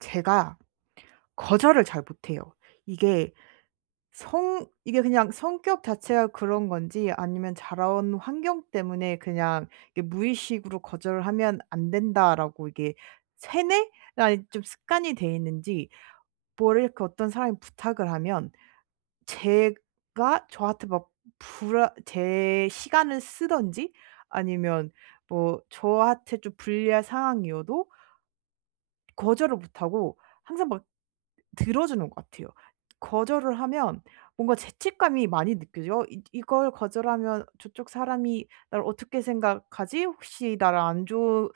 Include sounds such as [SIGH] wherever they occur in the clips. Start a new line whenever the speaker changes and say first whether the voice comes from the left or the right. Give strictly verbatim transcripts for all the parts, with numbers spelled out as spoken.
right: 제가 거절을 잘 못해요. 이게 성 이게 그냥 성격 자체가 그런 건지 아니면 자라 온 환경 때문에 그냥 이렇게 무의식으로 '거절을 하면 안 된다.'라고 이게 세뇌가 좀 습관이 돼 있는지 뭐 이렇게 어떤 사람이 부탁을 하면 제가 저한테 막 불안 제 시간을 쓰든지 아니면 뭐 저한테 좀 불리한 상황이어도 거절을 못하고 항상 막 들어주는 것 같아요. 거절을 하면 뭔가 죄책감이 많이 느껴져요. 어 이 '이걸 거절하면 저쪽 사람이 나를 어떻게 생각하지? 혹시 나를 안 좋은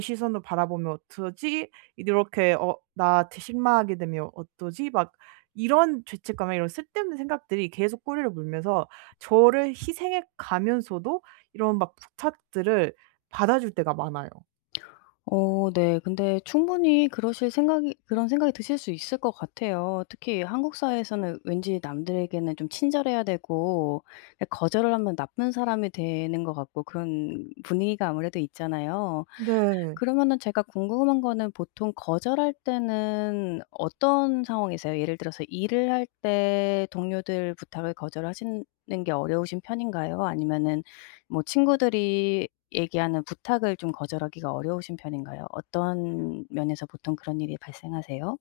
right: 시선으로 바라보면 어쩌지?' 이렇게 어 '나한테 실망하게 되면 어쩌지?' 막 이런 죄책감에 이런 쓸데없는 생각들이 계속 꼬리를 물면서 저를 희생해 가면서도 이런 막 부탁들을 받아줄 때가 많아요.
left: 어 네. 근데 충분히 그러실 생각이 그런 생각이 드실 수 있을 것 같아요. 특히 한국 사회에서는 왠지 남들에게는 좀 친절해야 되고 약 거절을 하면 나쁜 사람이 되는 것 같고 그런 분위기가 아무래도 있잖아요?
right: 네.
left: 그러면은 제가 궁금한 거는 보통 거절할 때는 어떤 상황이세요? 예를 들어서 일을 할 때 동료들 부탁을 거절하시는 게 어려우신 편인가요? 아니면은 뭐 친구들이 얘기하는 부탁을 좀 거절하기가 어려우신 편인가요? 어떤 면에서 보통 그런 일이 발생하세요?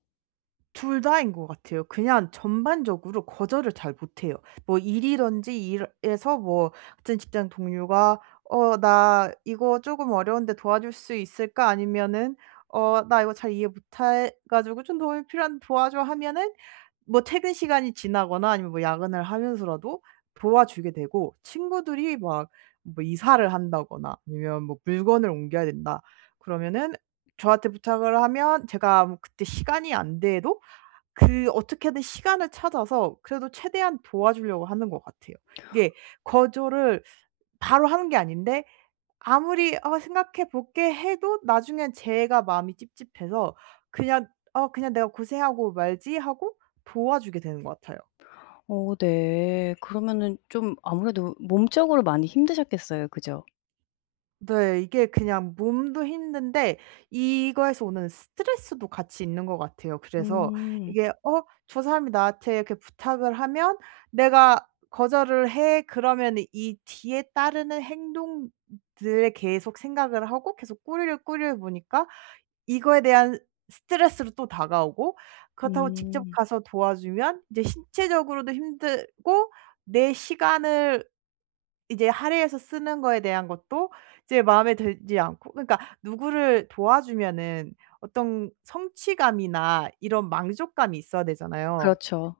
right: 둘 다인 것 같아요. 그냥 전반적으로 거절을 잘 못 해요. 뭐 일이든지 일에서 뭐 같은 직장 동료가 "어 나 이거 쪼금 어려운데 도와줄 수 있을까?" 아니면은 "어 나 이거 잘 이해 못 해 가지고 좀 도움이 필요한데 도와줘." 하면은 뭐 퇴근 시간이 지나거나 아니면 뭐 야근을 하면서라도 도와주게 되고 친구들이 막 뭐 이사를 한다거나 아니면 뭐 물건을 옮겨야 된다. 그러면은 저한테 부탁을 하면 제가 뭐 그때 시간이 안 돼도 그 어떻게든 시간을 찾아서 그래도 최대한 도와주려고 하는 것 같아요. 이게 거절을 [SUCKS TEETH] 바로 하는 게 아닌데 아무리 "어 생각해 볼게." 해도 나중에는 제가 마음이 찝찝해서 그냥 '어 그냥 내가 고생하고 말지.' 하고 도와주게 되는 것 같아요.
left: 어 네. 그러면은 좀 아무래도 몸적으로 많이 힘드셨겠어요. 그죠?
right: 네. 이게 그냥 몸도 힘든데 이거에서 오는 스트레스도 같이 있는 것 같아요. 그래서
left: 음.
right: 이게 '어 저 사람이 나한테 이렇게 부탁을 하면 내가 거절을 해.' 그러면은 이 뒤에 따르는 행동들에 계속 생각을 하고 계속 꼬리에 꼬리를 무니까 이거에 대한 스트레스로 또 다가오고 그렇다고 직접
left: 음.
right: 가서 도와주면 이제 신체적으로도 힘들고 내 시간을 이제 할애해서 쓰는 거에 대한 것도 이제 마음에 들지 않고 그러니까 누구를 도와주면은 어떤 성취감이나 이런 만족감이 있어야 되잖아요.
left: 그렇죠.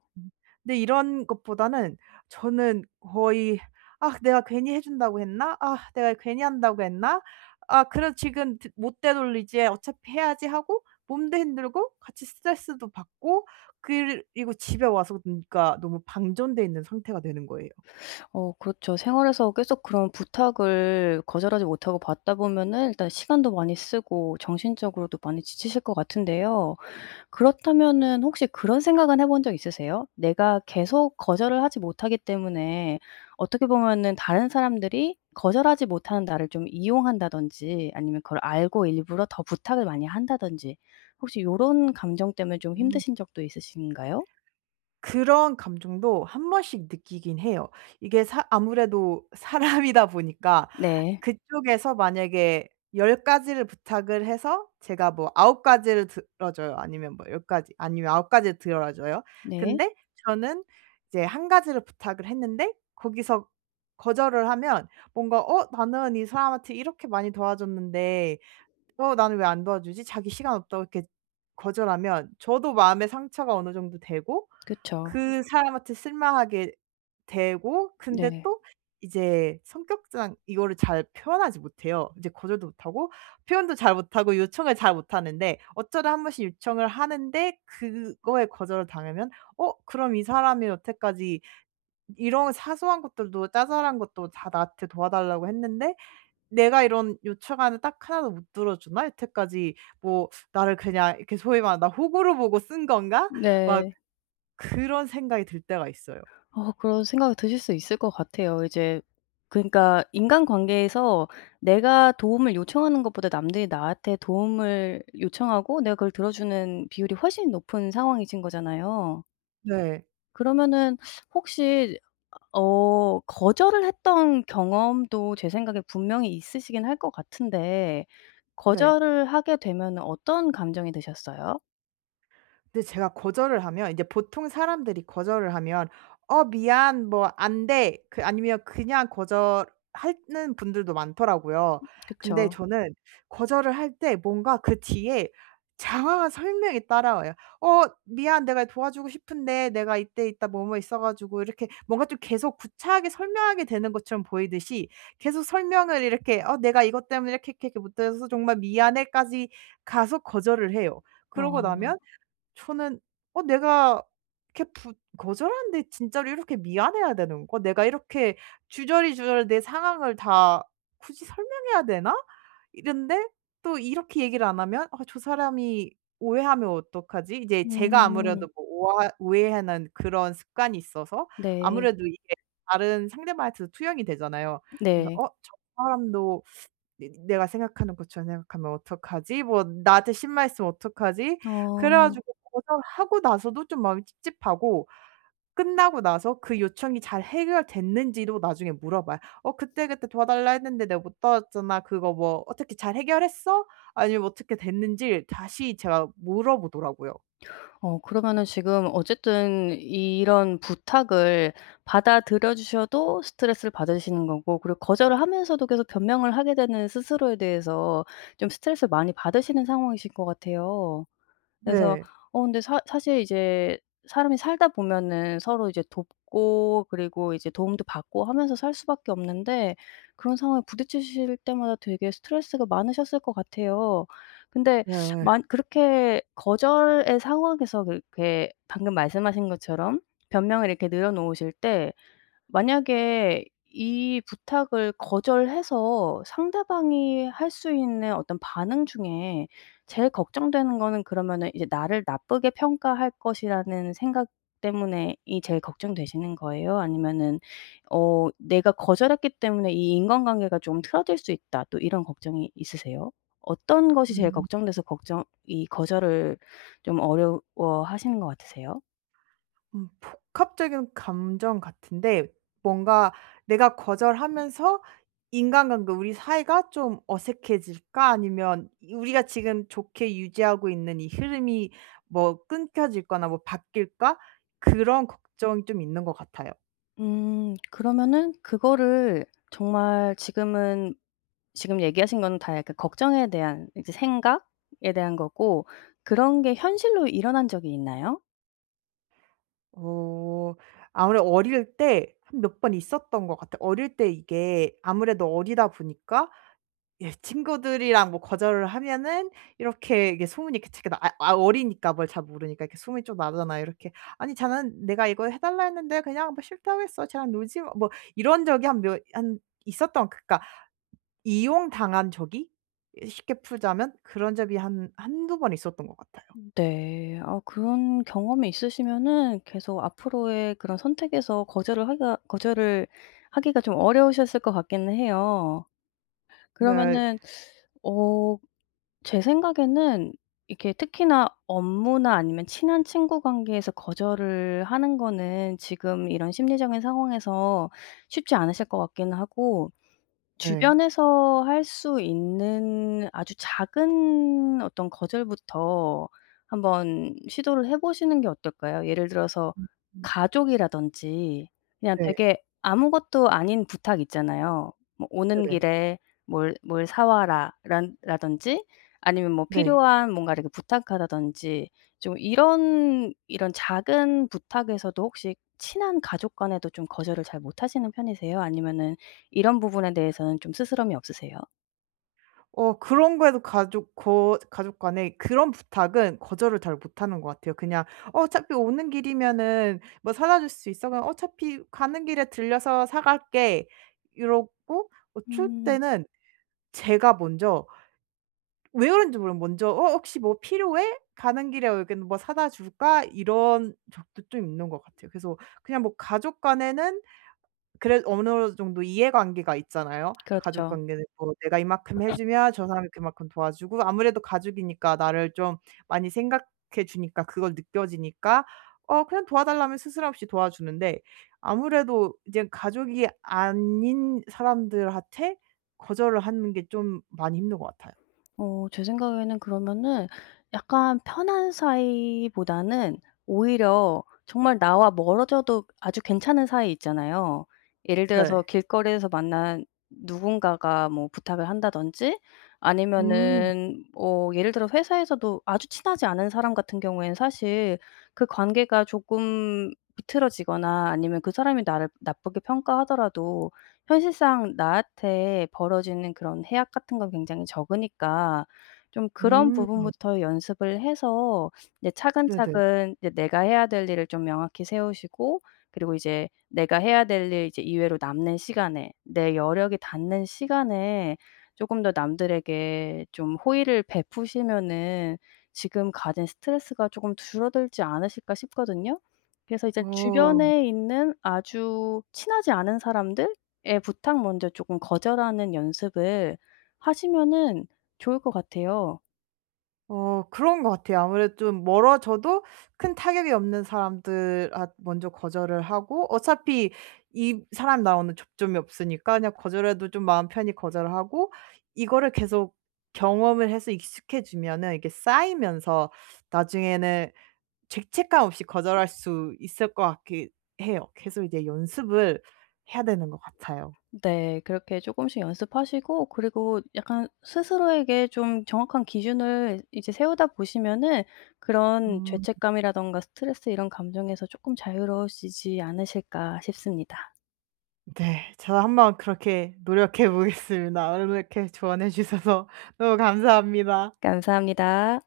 right: 근데 이런 것보다는 저는 거의 '아 내가 괜히 해준다고 했나? 아 내가 괜히 한다고 했나? 아 그래 지금 드 못 되돌리지 어차피 해야지.' 하고 몸도 힘들고 같이 스트레스도 받고 그리고 집에 와서 그러니까 너무 방전돼 있는 상태가 되는 거예요.
left: [SUCKS TEETH] 어 그렇죠. 생활에서 계속 그런 부탁을 거절하지 못하고 받다 보면은 일단 시간도 많이 쓰고 정신적으로도 많이 지치실 것 같은데요. 그렇다면은 혹시 그런 생각은 해본 적 있으세요? '내가 계속 거절을 하지 못하기 때문에 어떻게 보면은 다른 사람들이 거절하지 못하는 나를 좀 이용한다.'든지 아니면 '그걸 알고 일부러 더 부탁을 많이 한다.'든지 혹시 요런 감정 때문에 좀
right: 음.
left: 힘드신 적도 있으신가요?
right: 그런 감정도 한 번씩 느끼기는 해요. 이게 사 아무래도 사람이다 보니까
left: 네.
right: 그쪽에서 만약에 열 가지를 부탁을 해서 제가 뭐 아홉 가지를 들어 줘요. 아니면 뭐 열 가지 아니면 아홉 가지를 들어 줘요.
left: 네.
right: 근데 저는 이제 한 가지를 부탁을 했는데 거기서 거절을 하면 뭔가 '어 나는 이 사람한테 이렇게 많이 도와줬는데 어 나는 왜 안 도와주지?' 자기 시간 없다고 이렇게 거절하면 저도 마음에 상처가 어느 정도 되고
left: 그쵸.
right: 그 사람한테 실망하게 되고 근데
left: 네.
right: 또 이제 성격상 이거를 잘 표현하지 못해요. 이제 거절도 못하고 표현도 잘 못하고 요청을 잘 못하는데 어쩌다 한 번씩 요청을 하는데 그거에 거절을 당하면 '어 그럼 이 사람이 여태까지 이런 사소한 것들도 자잘한 것도 다 나한테 도와달라고 했는데 내가 이런 요청하는 딱 하나 도 못 들어주나? 여태까지 뭐 나를 그냥...' 이렇게 소위 말하면 '나 호구로 보고 쓴 건가?' 막
left: 네.
right: 그런 생각이 들 때가 있어요.
left: 어 그런 생각이 드실 수 있을 것 같아요. 이제 그러니까 인간관계에서 내가 도움을 요청하는 것보다 남들이 나한테 도움을 요청하고 내가 그걸 들어주는 비율이 훨씬 높은 상황이신 거잖아요.
right: 네.
left: 그러면은 [SUCKS TEETH] 혹시 어 거절을 했던 경험도 제 생각에 분명히 있으시기는 할 것 같은데
right: 네.
left: 거절을 하게 되면은 어떤 감정이 드셨어요?
right: 근데 제가 거절을 하면 이제 보통 사람들이 거절을 하면 "어 미안." 뭐 "안 돼." 그 아니면 그냥 거절하는 분들도 많더라고요.
left: 음.
right: 근데
left: 그쵸.
right: 저는 거절을 할 때 뭔가 그 뒤에 장황한 설명이 따라와요. "어 미안. 내가 도와주고 싶은데 내가 이때 이따 뭐, 뭐 있어 가지고..." 이렇게 뭔가 좀 계속 구차하게 설명하게 되는 것처럼 보이듯이 계속 설명을 이렇게 "어 내가 이것 때문에 이렇게, 이렇게, 이렇게 못 해서 정말 미안해." 까지 가서 거절을 해요. 그러고
left: 아.
right: 나면 저는 '어 내가 이렇게 부 거절하는데 진짜로 이렇게 미안해야 되는 거? 내가 이렇게 주저리, 주저리 내 상황을 다 굳이 설명해야 되나?' 이랬는데 또 이렇게 얘기를 안 하면 '아 저 사람이 오해하면 어떡하지?' 이제 제가
left: 음.
right: 아무래도 뭐 오아 오해하는 그런 습관이 있어서
left: 네.
right: 아무래도 이게 다른 상대방한테도 투영이 되잖아요. 그래서
left: 네.
right: '어 저 사람도 내 내가 생각하는 것처럼 생각하면 어떡하지? 뭐 나한테 실망했으면 어떡하지?' 그래
left: 어.
right: 가지고 거절하고 나서도 좀 마음이 찝찝하고 끝나고 나서 그 요청이 잘 해결됐는지도 나중에 물어봐요. "어 그때, 그때 도와달라 했는데 내가 못 도왔잖아. 그거 뭐 어떻게 잘 해결했어?" 아니면 어떻게 됐는지를 다시 제가 물어보더라고요.
left: 어 그러면은 지금 어쨌든 이런 부탁을 받아들여 주셔도 스트레스를 받으시는 거고 그리고 거절을 하면서도 계속 변명을 하게 되는 스스로에 대해서 좀 스트레스를 많이 받으시는 상황이신 것 같아요. 그래서
right: 네.
left: 어 근데 사 사실 이제 사람이 살다 보면은 서로 이제 돕고 그리고 이제 도움도 받고 하면서 살 수 밖에 없는데 그런 상황에 부딪히실 때마다 되게 스트레스가 많으셨을 것 같아요. 근데
right: 네.
left: [SUCKS TEETH] 만 그렇게 거절의 상황에서 그렇게 방금 말씀하신 것처럼 변명을 이렇게 늘어 놓으실 때 만약에 이 부탁을 거절해서 상대방이 할 수 있는 어떤 반응 중에 제일 걱정되는 거는 그러면은 이제 나를 나쁘게 평가할 것이라는 생각 때문에 이 제일 걱정되시는 거예요? 아니면은 어 '내가 거절했기 때문에 이 인간관계가 좀 틀어질 수 있다.' 또 이런 걱정이 있으세요? 어떤 것이 제일
right: 음.
left: 걱정돼서 걱정 이 거절을 좀 어려워 하시는 것 같으세요?
right: 음 복합적인 감정 같은데 뭔가 내가 거절하면서 인간관계 '우리 사이가 좀 어색해질까? 아니면 이 우리가 지금 좋게 유지하고 있는 이 흐름이 뭐 끊겨지거나 뭐 바뀔까?' 그런 걱정이 좀 있는 것 같아요.
left: 음. 그러면은 그거를 정말 지금은 지금 얘기하신 거는 다 약간 걱정에 대한 이제 생각에 대한 거고 그런 게 현실로 일어난 적이 있나요?
right: 어 아무래도 어릴 때 한 몇 번 있었던 것 같아요. 어릴 때 이게 아무래도 어리다 보니까 예 친구들이랑 뭐 거절을 하면은 이렇게 이게 소문이 그 치 아 아 어리니까 뭘 잘 모르니까 이렇게 소문이 좀 나잖아요 이렇게. "아니 쟤는 내가 이걸 해달라 했는데 그냥 뭐 싫다고 했어. 쟤랑 놀지마." 뭐 이런 적이 한 몇 한 있었던 그러니까 이용당한 적이 이 쉽게 풀자면 그런 적이 한 한두 번 있었던 것 같아요.
left: 네. 아 그런 경험이 있으시면은 계속 앞으로의 그런 선택에서 거절을 하기가 거절을 하기가 좀 어려우셨을 것 같기는 해요.
right: 네.
left: 그러면은 [SUCKS TEETH] 어 제 생각에는 이렇게 특히나 업무나 아니면 친한 친구 관계에서 거절을 하는 거는 지금 이런 심리적인 상황에서 쉽지 않으실 것 같기는 하고
right: 네.
left: 주변에서 할 수 있는 아주 작은 어떤 거절부터 한번 시도를 해보시는 게 어떨까요? 예를 들어서
right: 음 음.
left: 가족이라든지 그냥
right: 네.
left: 되게 아무것도 아닌 부탁 있잖아요. 뭐 "오는
right: 네네.
left: 길에 뭘 뭘 사와라."라 라던지 아니면 뭐
right: 네.
left: 필요한 뭔가를 이렇게 부탁한다든지 좀 이런 이런 작은 부탁에서도 혹시 친한 가족 간에도 좀 거절을 잘 못하시는 편이세요? 아니면은 이런 부분에 대해서는 좀 스스럼이 없으세요?
right: 어 그런 거에도 가족 거 가족 간에 그런 부탁은 거절을 잘 못하는 것 같아요. 그냥 "어차피 오는 길이면은 뭐 사다 줄 수 있어?" 그러면 "어차피 가는 길에 들려서 사 갈게." 이러고 어 추울
left: 음.
right: 때는 제가 먼저 왜 그러는지 몰라요. 먼저 "어 혹시 뭐 필요해? 가는 길에 여기 뭐 사다 줄까?" 이런 적도 좀 있는 것 같아요. 그래서 그냥 뭐 가족 간에는 그래도 어느 정도 이해관계가 있잖아요. 가족
left: 그렇죠.
right: 관계는 뭐 내가 이만큼 해 주면 저 사람이 그만큼 도와주고 아무래도 가족이니까 나를 좀 많이 생각해 주니까 그걸 느껴지니까 어 그냥 도와달라면 스스럼없이 도와주는데 아무래도 이제 가족이 아닌 사람들한테 거절을 하는 게 좀 많이 힘든 것 같아요.
left: 어 제 생각에는 그러면은 약간 편한 사이보다는 오히려 정말 나와 멀어져도 아주 괜찮은 사이 있잖아요. 예를 들어서
right: 네.
left: 길거리에서 만난 누군가가 뭐 부탁을 한다든지
right: 음.
left: 아니면은 뭐 예를 들어 회사에서도 아주 친하지 않은 사람 같은 경우에는 사실 그 관계가 조금 비틀어지거나 아니면 그 사람이 나를 나쁘게 평가하더라도 현실상 나한테 벌어지는 그런 해악 같은 건 굉장히 적으니까 좀 그런
right: 음.
left: 부분부터 연습을 해서 이제
right: 네네.
left: 차근차근 이제 내가 해야 될 일을 좀 명확히 세우시고 그리고 이제 내가 해야 될 일 이제 이외로 남는 시간에, 내 여력이 닿는 시간에 쪼금 더 남들에게 좀 호의를 베푸시면은 지금 가진 스트레스가 쪼금 줄어들지 않으실까 싶거든요. 그래서 이제
right: 어.
left: 주변에 있는 아주 친하지 않은 사람들의 부탁 먼저 쪼금 거절하는 연습을 하시면은 좋을 것 같아요.
right: 어 그런 것 같아요. 아무래도 좀 멀어져도 큰 타격이 없는 사람들 앗 먼저 거절을 하고 어차피 이 사람 나오는 접점이 없으니까 그냥 거절해도 좀 마음 편히 거절을 하고 이거를 계속 경험을 해서 익숙해지면은 이렇게 쌓이면서 나중에는 죄책감 없이 거절할 수 있을 것 같기는 해요. 계속 이제 연습을 해야 되는 것 같아요.
left: 네 그렇게 조금씩 연습하시고 그리고 약간 스스로에게 좀 정확한 기준을 이제 세우다 보시면은 그런
right: 음.
left: 죄책감이라든가 스트레스 이런 감정에서 쪼끔 자유로워지지 않으실까 싶습니다.
right: 네 저도 한번 그렇게 노력해 보겠습니다. 오늘 이렇게 조언해 주셔서 너무 감사합니다.
left: 감사합니다.